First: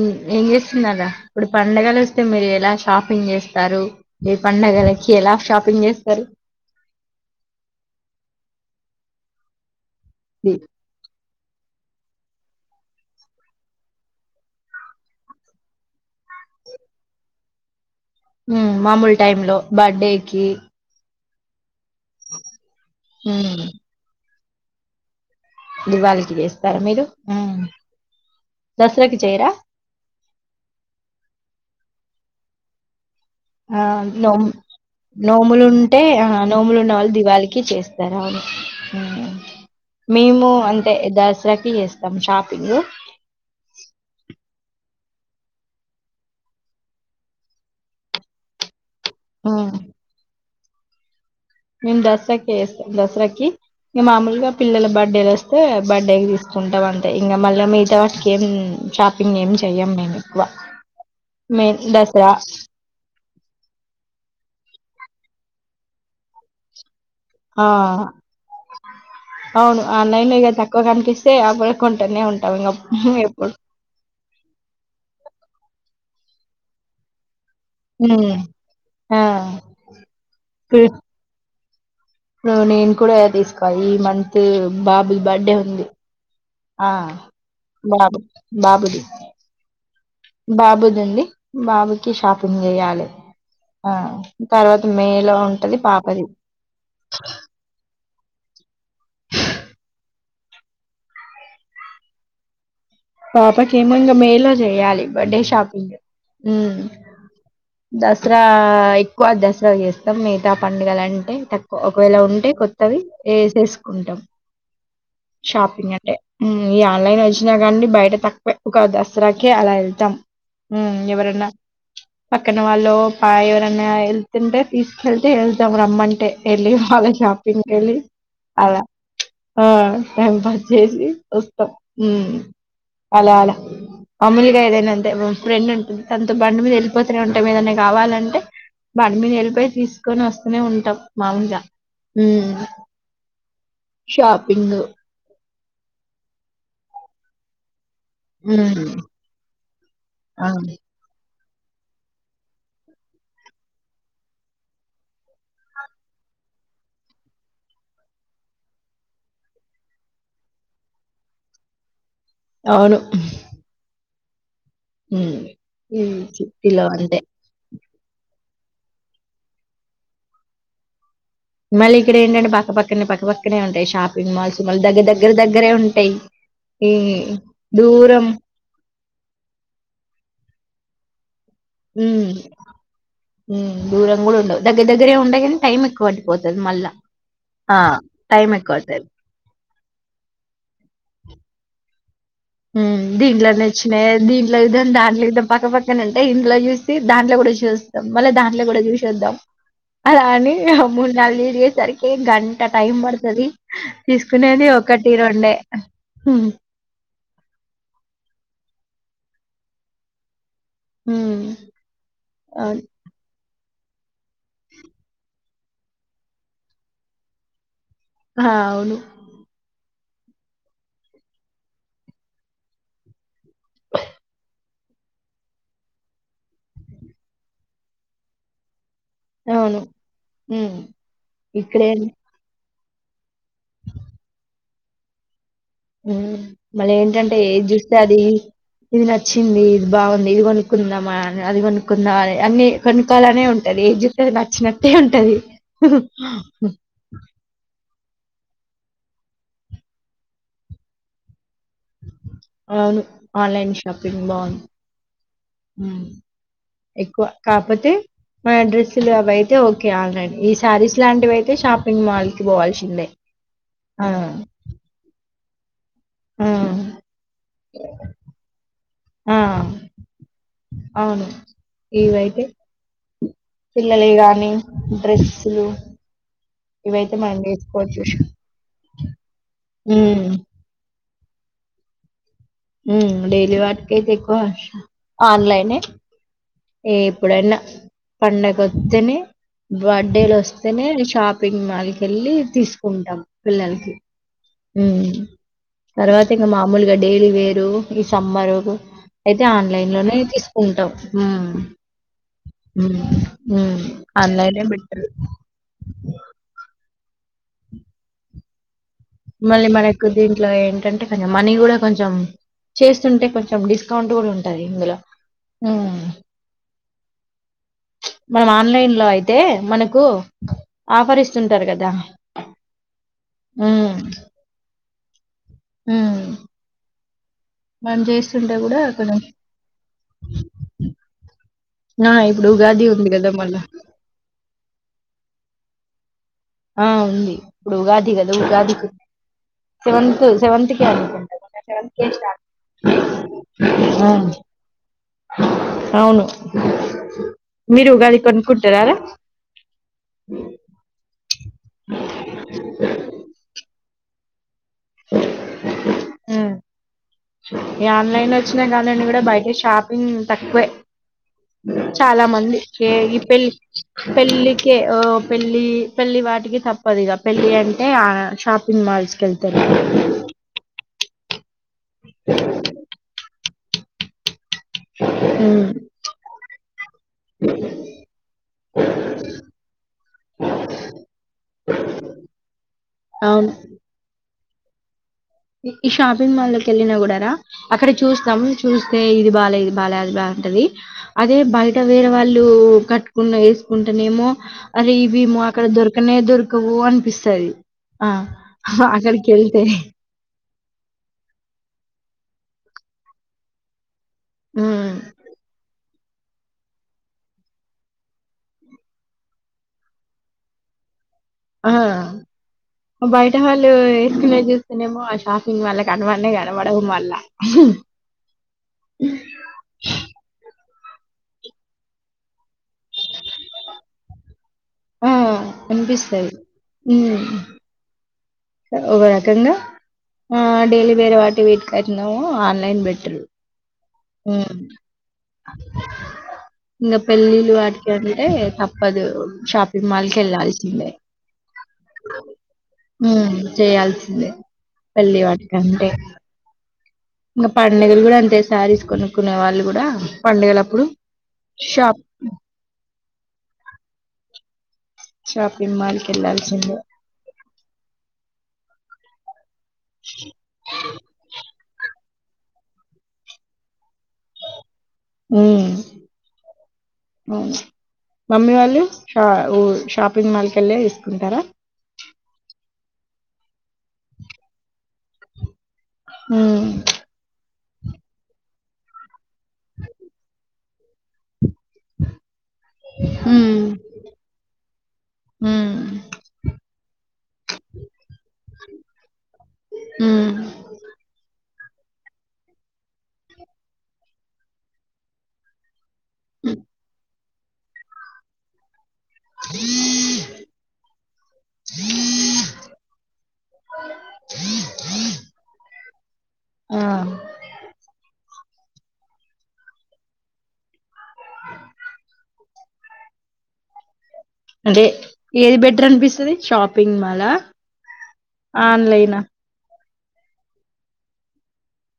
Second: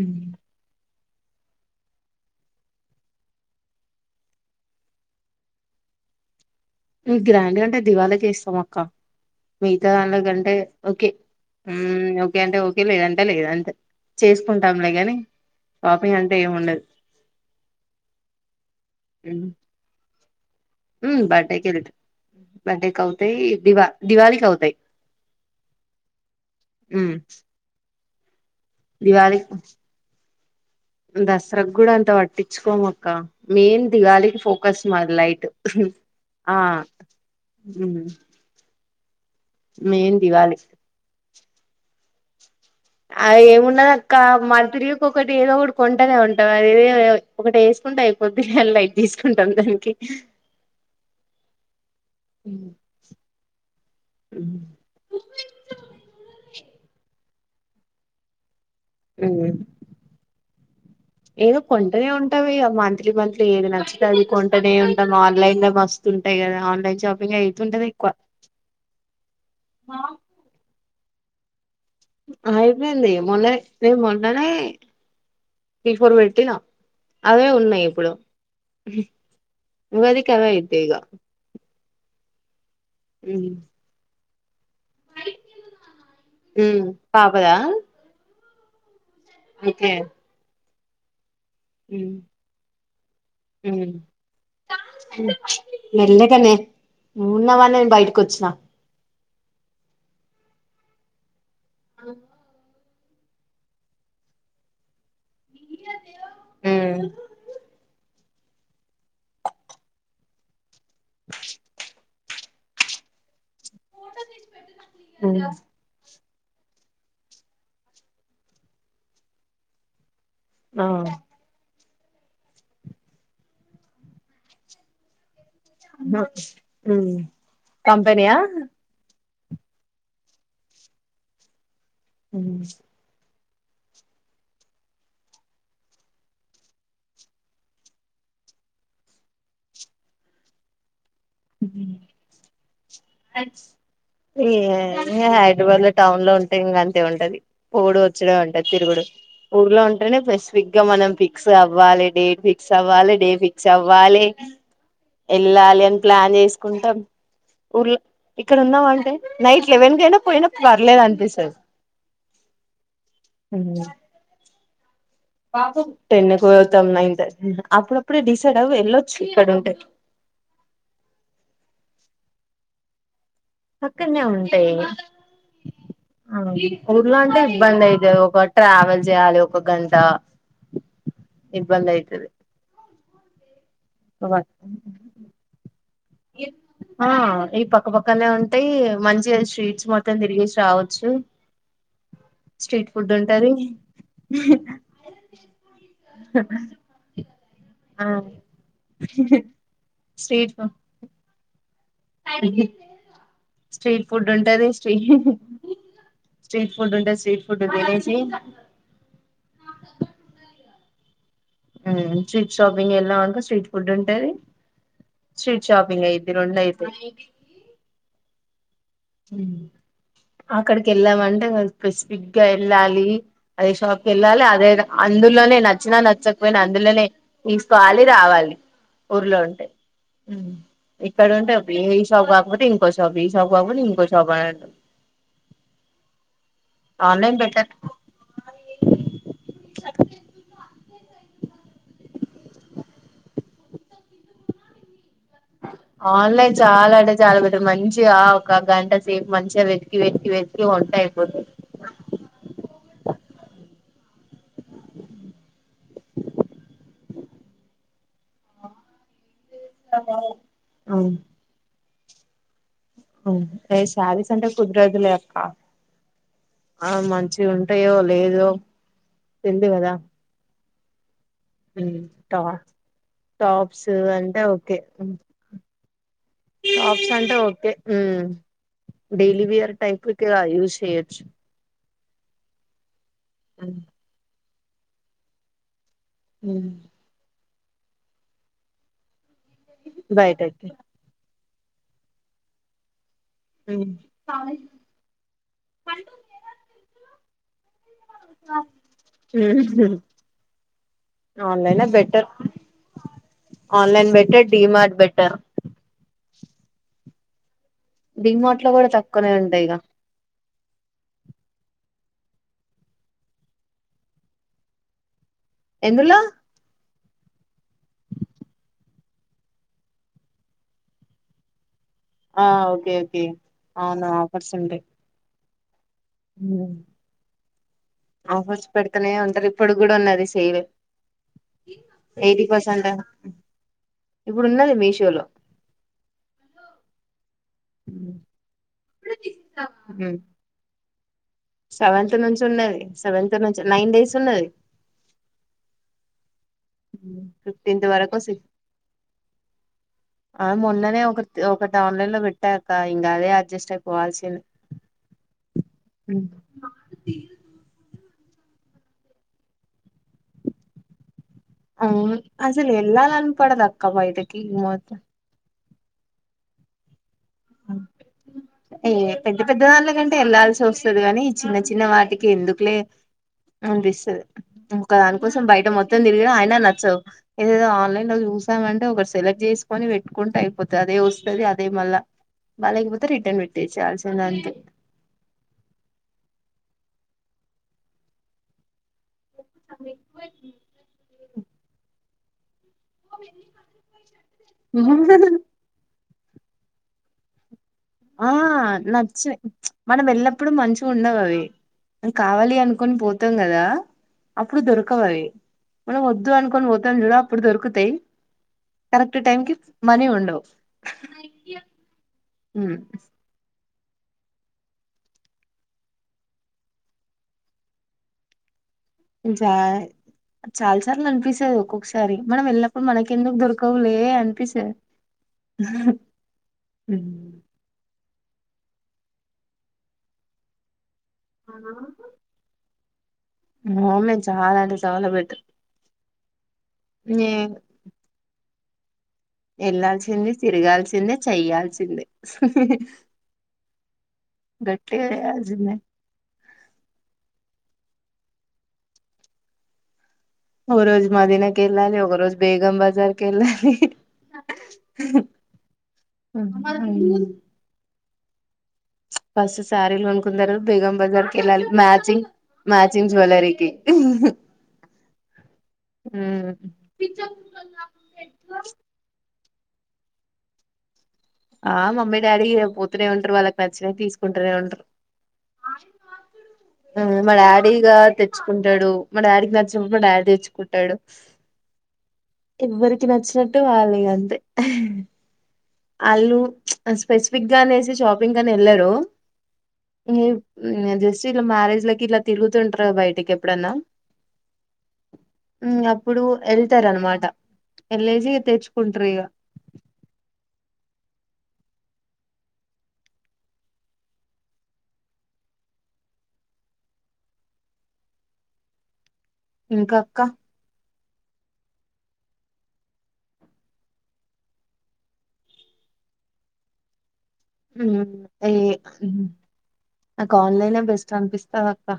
ఉమ్. ఏం చేస్తున్నారు రా ఇప్పుడు పండగలు వస్తే మీరు ఎలా షాపింగ్ చేస్తారు మీ పండగలకి ఎలా షాపింగ్ చేస్తారు గ్రాండ్ గా అంటే దివాళాకి ఎస్తాం అక్క ఉ ద [unintelligible] న్లో ఇది, కంటే ఓకే మ్మ్ ఓకే అంటే ఓకే లేదంటే లేదు అంతే చేసుకుంటాంలే కాని షాపింగ్ అంటే ఏమ్ ఉండదు హ్ మామూలు టైమ్ లో బర్డే కీ ఉ బర్డె కెళ్లిండు. బర్డే క అవుతాయి ఉమ్ దివా దివాళికి అవు తే దివాళికి వేస్తారా మీరు హ్ దసరాకి దివాళి చేయారా దసరాకు గుడా అంతా పట్టించుకోము అక్క ఆ మెయిన్ నో దివాళికి ఫోకస్ మాది లైట్ నోములు ఉంటే ఆహా ఆ నోములు ఉన్నవాళ్ళు దివాళికి చేస్తారు. అవును హ్ మెయిన్ మేము దివాళి అంటే దస్ త్రకిీ చేస్తం షాప్ అ ఏమున్నాది అక్క మ తిరిగి ఒకటి ఏదో ఒకటి కొంటనే ఉంటాం. ఆది అది ఏదే ఒకటి వేసుకుంటే అయిపోద్ది అలై తీసుకుంటాం ఉమ్ దానికి మేము దసరాకి ఏస్తాం. దసరాకి మామూలుగా పిల్లల బర్త్డేలు వోస్తే బర్త్డేకి తీస్ కొంటాం అంతే ఇంకా మళ్ళీ మిగతా వాటికి ఏం షాపింగ్ ఏం చెయ్యం మేము ఎక్కువ ఏదో మెయిన్ కొంటనే దసరా ఉంటం. ఇగ మంత్లీ మంత్లీ ఏది నచ్చతే అది కొంటనే ఉంటాం. ఆ న్లైన్ల మస్తు ఉంటాయి. కదా ఆన్లైన్ షాపింగ్ ఆ అయితుంటది ఎక్కువ అవును ఆ ఆన్లైన్లో ఇగ తక్కువ క్కువ కనిపిస్తే ఆగ్గువ అయిపోయింది. మొన్న మేం మొన్ననే త్రీ ఫోర్ పెట్టిన అవే ఉన్నాయి ఇప్పుడు ఉమ్ ఆ ఉగాది కి అవి అయితే ఇగా అవునేమ్ కూడా తీసుకయి మం తేమ్ బాబుది బర్డే ఉంది. ఉమ్. ఆ బాబు బాబుది అయితే బాబుదండి. బాబుకి షాపింగ్ జేయాలి. ఉమ్ ఆ తర్వాత మే లో ఉంటది. పాపది కొచ్చిన అ పాపకి ఏమో ఇంగ మేలో జేయాలి. బర్త్డే షాపింగ్ దస్ ఉమ్ దసరా ఎక్కువ దసరా జేస్తాం మిగతా పండుగలంటే తక్కువ ఒకవేళ ఉంటే కొత్తవి వే కుంటం ఉమ్. షాపింగ్ అంటే ఈ ఆన్లైన్ వచ్చిన కాడి బయట తక్కువ ఒక దసరాకే అలా వెళ్తాం ఉ ఆ ఎవరన్న పక్కన వాళ్ళు పాయ ఎవరన్నా వెళ్తుంటే తీసుకెళ్తే వెళ్తు రమ్మంటే యెళ్ళి వాళ్ళ ఉమ్ షాపింగ్ వెళ్ళి కంపెనీయా అలా ఆ టైం పాస్ చేసి వస్తాం హ్మ్ ఉమ్ అలా అలా మామూలుగా ఏదైనా అంతే ఫ్రెండ్ ఉంటుంది తనతో బండి మీద వెళ్ళిపోతూనే ఉంటాం ఏదైనా కావాలంటే బండిమీద వెళ్ళిపోయి తీసుకొని వస్తూనే ఉంటాం మాములుగా షాపింగ్ హబాద్ లో టౌన్ లో ఉంటే ఇంకా అంతే ఉంటది పోడు వచ్చుడు ఉంటాయి ఉమ్ తిరుగుడు ఊర్లో ఉంటేనే ఆ స్పెసిఫిక్ గా మనం పి ఫిక్స్ అవ్వాలి డేట్ ఫిక్స్ అవ్వాలి డే ఫిక్స్ అవ్వాలి ఎళ్ళాలి ప్లాన్ జేసుకుంటాం ఊర్లో ఇక్కడ ఉందాం అంటే నైట్ లెవెన్ కైనా పోయినా పర్లేదు అనిపిస్తాది అవును ఉ ఉమ్ బాపు ఈ టెన్ కు సిటీలో పోతాం అంతే నైట్ అప్పు ఇప్పుడే డిసైడ్ అవ్వు యెళ్ళొచ్చు ఇక్కడ ఉంటే మళ్ళీ ఇక్కడ ఏంటంటడి పక్క పక్కనే పక్క పక్క పక్కన్నే ఉంటాయి దగ్గరే ఉంటాయి ఆ ఈ ఊర్లో అంటే ఇబ్బంది అయితది దూరం ఒక ట్రావెల్ చేయాలి ఒక గంట ఇబ్బంది అయితది ఉ దురం గూడా ఉండవు దగ్గ దగ్గర ఉంటాయి కానీ టైం ఏక్ ఆ ఈ పక్కపక్కనే టైం ఉంటాయి ఎక్కువ పడతది మంచిగా స్వీట్స్ మొత్తం తిరిగేసి రావచ్చు ఉ స్ట్రీట్ ఫుడ్ దీంట్లో ఉంటది నచ్చినయి దీంట్లో ఏదాం దాంట్లో ఏదాం పక్కపక్క న ఇంట్లో జూసి దా అందులో కూడా చు చూస్తాం ఆ మళ్ళ దాంట్లో గూడా చూసేద్దాం అలా స్ట్రీట్ అని ఫుడ్ మూడు నాలుగు వీడియోస్ ఏ గంటా టైమ్ బడతది స్ట్రీట్ ఫుడ్ ఉంటది స్ట్రీ హ్మ్. స్ట్రీట్ ఫుడ్ ఉంటది స్త్రీట్ ఫుడ్ తినేసి ఊ హ్ స్త్రీట్ షాపింగ్ ఎల్లామనుకో స్ట్రీట్ ఫుడ్ ఉంటది స్ట్రీట్ షాపింగ్ అయిద్ది రొండు అయితయి. ఆ అవును అక్కడికి ఎళ్ళామంటే మల్లి స్పెసిఫిక్ గా ఎళ్ళాలి. అదే షాప్కెల్లాలి అదే ద అందులోనే నచ్చినా నచ్చక్ పోయిన అందులోనే తీసుకోవాలి రావాలి ఊర్లో ఉంటే. అవును. హ్మ్. ఇక్కడ ఉంటే ఇక్కడేం ఈ షాప్ కాకపోతే ఇన్ ఇంకో షాప్ ఈ షాప్ కాకపోతే ఇంకో షాప్ అనన్టం హ్ మళ్ళీ ఏంటంటే, ఏది బెటర్ చూస్తే అది ఇది నచ్చింది ఇది బావుంది ఇది కొనుకున్దాం. మా అది కొనుకున్నా అని అన్ని కొనుక్కోవాలనే ఉంటది. ఏది చూత్తే అది నచ్చినట్టే ఉన్ ఆన్లైన్ చాలా అంటె చాలా పెద్ద మంచి జిగ ఆ ఒక్క గంట సేపు మంచిగా వెతికి వెతికి వెతికి వొంటె అయిపోతది. అవును ఆన్లైన్ షాపింగ్ బాన్ ఉమ్ ఎక్కువ కాకపోతే మా డ్రస్సులు అవై తే ఓకె ఆల్రడీ ఈ శారీస్ అవును లాంటివి అయితే షాప్ పింగ్ మాల్ కి పోవాల్షి అవును ఈ శారీ సెంటర్ కొద్ది రోజులే అక్కా ఆ మంచి ఉంటాయో లేదో ఆ! తెల్దు కదా! అవును హు ఇవైతే టాప్ టాప్స్ పిల్లలయి అంటె గానీ, ఓకె ఉం డ్రెస్సులు టాప్స్ ఇవైతే అంటె మనం ఓకె తీసుకోవచ్చు. ఉమ్ డైలీ వియర్ టైప్ కె హ్మ్. గా యూస్ చెయచ్చు. ఉం డైలీ వాట్కైతె ఎక్కువ ఆన్లైనె ఉమ్ ఏ ఎప్పుడన్న పండగోత్తేనె బయటకి బర్త్డేలొస్తేనే ఇ షాప్ షాపింగ్ మాల్ కెళ్ళి తీసుకుంటాం. ఉమ్ పిల్లలకి ఉం తర్వాత ఇంగ మామూలుగా డైలీ గ్లో ఈ సమ్మరు అయితే ఆన్లైన్ లోనే తీసుకుంటాం ఆన్లైనే బెటర్ ఆన్లైన్ బెటర్ ఆన్లైనె డిమార్ట్ బెట్టరు. బెటర్ ఢి మార్ట్ లొ కుడ త మళ్ళీ మనకు దీంట్లో ఏంటంటే కొంచెం మనీ కూడ కొంచెం కొంచెం చేస్తుంటే కొంచెం డిస్కౌంట్ కూడ ఉంటది ఇందులో ఆ ఎందులో మనం ఆన్లైన్ లో అయితే మనకు ఆఫర్ ఇస్తుంటారు కదా ఆ ఓకే ఓకే ఉమ్ అవునా పర్సెంటే ఉమ్ ఉమ్ మనం చేస్తుంటే ఆఫర్స్ కూడా పెడుతనే కొంచెం ఉంటారు ఇప్పుడు కూడా ఉన్నది సేల్ ఆ ఎయిటీ ఇప్పుడు ఉగాది పర్సెంటేనా ఉంది కదా మళ్ళా ఇప్పుడు ఉన్నది మీ షో లో ఆ ఉంది ఇప్పుడు ఉగాది కదూ ఉగాది [unintelligible] సెవెంత్ సెవెంత్ [unintelligible] సెవెంత్ నుంచి ఉన్నది సెవెన్త్ నుంచి నైన్ డేస్ స్టార్ట్ ఉన్నది అవును ఉమ్ ఫిఫ్టీంత్ మీరు వరకు ఉగాది సి కొనుక్కుంటారారా ఆ మొన్ననే తె ఒకటి ఆన్లైన్ లో పెట్టాక ఇంకా అదే అడ్జస్ట్ అయిపోవాల్సిన్ అ ఈ ఆన్లైన్ లొచ్చినకాడనుండి కూడా బయట షాపింగ్ తక్కువే అవును చాలా మంది అసలు ఏం ఈ వెళ్ళాలని పెళ్ళ్ పడదు అక్క బయటకి పెళ్ళికే ఓ పెళ్ళి పెళ్లి వాటికి తప్పదిగ పెళ్ళి అంటే ఆన షాప్ ఏయ్యె పెద్ద పెద్ద దాన్లకంటే ఏళ్లాల్సొస్ స్తది కాని చిన్న చి చిన్న వాటికి ఎందుకులే అనిపిస్తది ఇంకా దానికోసం బయట మొత్తం తిరిగిన ఆయిన నచ్చవు ఇదేదో ఆన్లైన్ లో చూసామంటే ఒకటి సెలెక్ట్ చేసుకొని పెట్టుకుంటే అయిపోతాది అదే వస్తది అదే మళ్ళ బాలేకపోతే రిటర్న్ అవును పెట్ కాల్సిందంతే ఈ షాపింగ్ మాల్ లో కెళ్ళినా కూడా రా అక్కడ చూస్తాం చూస్ తే ఇది బాలే ఇది బాలే అది బావుంటది అదే బయట వేరే వాళ్ళు టూ కట్టుకున్న వేసుకుంటెనేమో అరే ఇవి మా కాడ దొరు క్కనే దొరకవు అనిపిస్తది ఆ అక్కడికి నచ్చిన వెళ్తే మనం వెళ్న ప్పుడు మంచిగుండవ్ అవి మనం కావాలి అనుకొని పోతాం కదా అప్పుడు ఉమ్ దొరకవవి మనం వద్దు అనుకొని పోతాం చూడు అప్పుడు దొరుకుతాయి కరెక్ట్ టైం కి మనీ ఉండవు ఆ హ్మ్ బయట వాళ్ళు ఏస్కునేది చూస్తనేమో ఆ షాపింగ్ మాళ్ళ కనబడనే కనబడవు మల్ల హ్ జా చాలా సార్లు అనిపిస్తది ఒక్కొక్కసారి మనం వెళ్ళినప్పుడు మనకెందుకు దొరకవులే అనిపిస్త ఆ అనిపిస్తది మ్మ్ ఒక రకంగా ఆ డైలీ వేరే వాటి వీటికైతనేమో ఆన్లైన్ బెట్ అవును [inaudible] మ్మ్ చాలా అంటే చాలా బెటర్ ఇంగ నే పెళ్ళిళ్ళు వాటికి అంటే తప్ పదు షాపింగ్ మాల్ వెళ్లాల్సింది కెళ్ళాల్సిందే తిరగాల్సిందే చెయ్యాల్సిందే మ్మ్ చేయాల్సిందే గట్టిగా పెళ్ళి చేయాల్సిందే వాటికంటే ఇంక పండుగలు కూడ అంతే శారీస్ కొనుక్కునే వాళ్ళు కూడా ఒక పండుగలప్పుడు రోజు మదీన కెళ్ళాలి షాప్ ఒక రోజు బేగం బజార్ కెళ్ళాలి షాపింగ్ మాల్ కి ఎల్లల్సిందే [inaudible] ఫస్ట్ సారీలు అనుకున్నారుా బేగం బజార్కి వెళ్ళాలి మ్యాచింగ్ మ్యాచింగ్ జువెలరీకి ఉమ్ అవును మమ్మీ వాళ్ళు ఆ ఊ షాపింగ్ మాల్ కెళ్ళే ఇస్త ఆ మమీ డాడీ పోతూనే ఉంటరు వాళ్ళకి నచ్చినవి తీసుకుంటూనే ఉంటరు ఉమ్ అ మా డాడీ ఇగా తెచ్చుకుంటడు మా డాడికి నచ్చినప్పుడు మా డాడీ తేచ్చుకు టడు ఎవ్వరికి ఉమ్ నచ్చినట్టు వాళ్ళే ఇగ అంతే ఉమ్ ఆళ్ళు స్పెసిఫిక్ గా అనేసి షాపింగ్కని ఎళ్ళరు ఉమ్ జస్ట్ ఇట్ల మ్యారేజ్లకి ఇలా తిరుగుతుంటారు బయటికి ఎప్పుడన్నా ఇప్పుడు ఎళ్తరు అనమాట ఎల్లేసి తెచ్చు కుంటరిగ [inaudible] ఆ ఇంకా అక్క అంటే ఏది బెటర్ అనిపిస్తది షాపింగ్ మాలా హ ఏ హు ఆన్లైనా నాకు ఆన్లైనే బెస్ట్ అనిపిస్తది అక్క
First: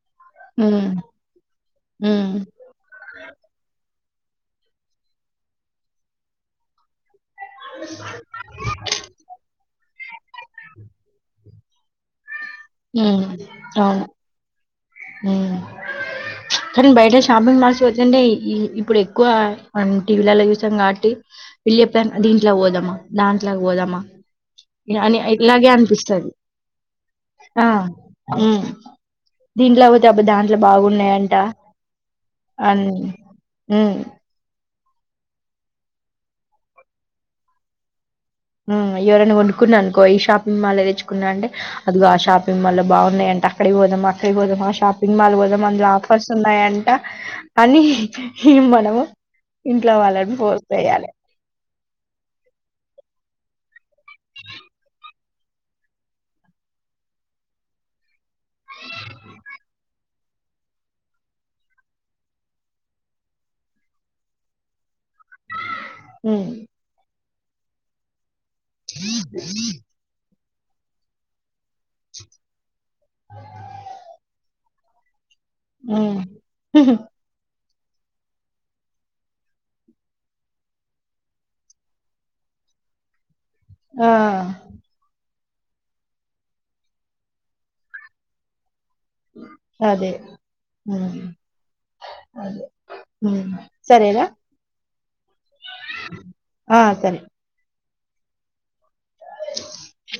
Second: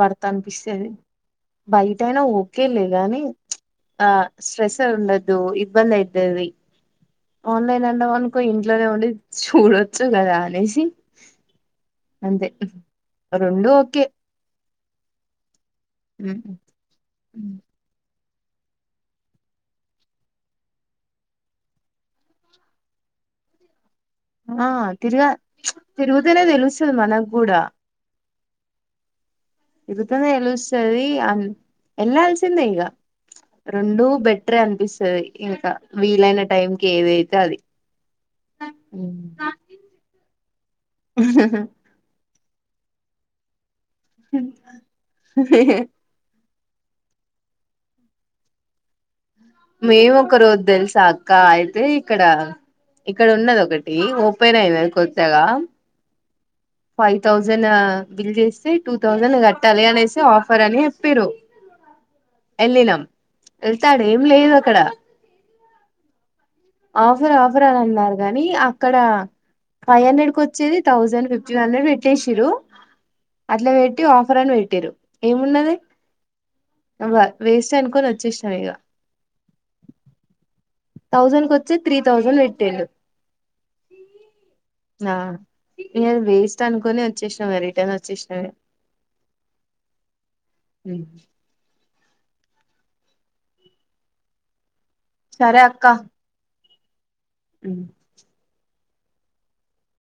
వర్త్ అనిపిస్తది ఉమ్ బయట అయినా ఉమ్ ఓకేలే గాని ఆ స్ట్రెస్సే ఉండద్దు ఇబ్బంది అయితది ఆన్లైన్ అండం అనుకో ఇంట్లోనే ఉండి కూడొచ్చు కదా అనేసి అంతే రొండు ఓకే మ్ కాని బయట షాపింగ్ మాల్స్ పోతుండే ఈ ఇప్పుడు ఎక్కువ మనం టీవీలల్ల చూసినం కావట్టి వీళ్ళు చెప్పే దీంట్ల వోదామా దాంట్లకి వోదామా ఆ తిరగా తిరుగుతనే తెలుస్తది మనకు కూడా ఉ ఇదు తదే తెలుస్తది ఎళ్లాల్సిందే ఇగ అని హ్మ్. రెండు బెట్రే అం పిస్తది ఇంకా వీలైన టైం కి ఏదైతే అది ఉమ్ ఎవరన్న కొనుక్కున్నానుకో ఈ షాపింగ్ మాల్ ల తెచ్చుకున్నా అంటే అదిగో ఆ షాప్ మిమ్మల బాగున్నాయంట ఇక్కడికి పోదామా అక్కడికి పోదమా షాపింగ్ మాల్ పోదామా అందులో ఆఫర్స్ ఉన్నాయా అంట పని హి మనము ఇంట్లో మేము ఒక వాళ్ళని రోజు ఫోర్స్ దేలుస చేయాలి. అక్క అయితే ఇక్కడ ఇక్కడ ఉన్నది ఒకటి ఓపెన్ అయినది కొత్తగా ఫైవ్ తౌసెన్ బిల్ చేస్తే టూ థౌజన్ కట్టాలే అనేసి తే ఆఫర్ అని చెప్పిరు ఎళ్లినం ఎళ్తే అడెం లేదు అక్కడ ఉమ్ ఆఫర్ అనీ అన్నారు గాని మీ అక్కడ ఫైవ్ హండ్రెడ్ కు వచ్చేది థౌసండ్ ఫిఫ్టీన్ హండ్రెడ్ పెట్టేషిరు అట్లా పెట్టి ఆఫర్ అని వేట్టిరు ఏమున్నది హ్మ్ అవ వేస్ట్ చనుకోని వచ్చేషిన ఇగా థౌజండ్ కు వచ్చేది త్రీ థౌజండ్ వెట్టిండు అ ఇగ అది వేస్ట్ అనుకొని వచ్చేసినాం ఇగ రిటర్న్ వచ్చేసినాము అదే మ్మ్ మ్మ్ సరే రా సరే అక్క ఆ సరే మ్మ్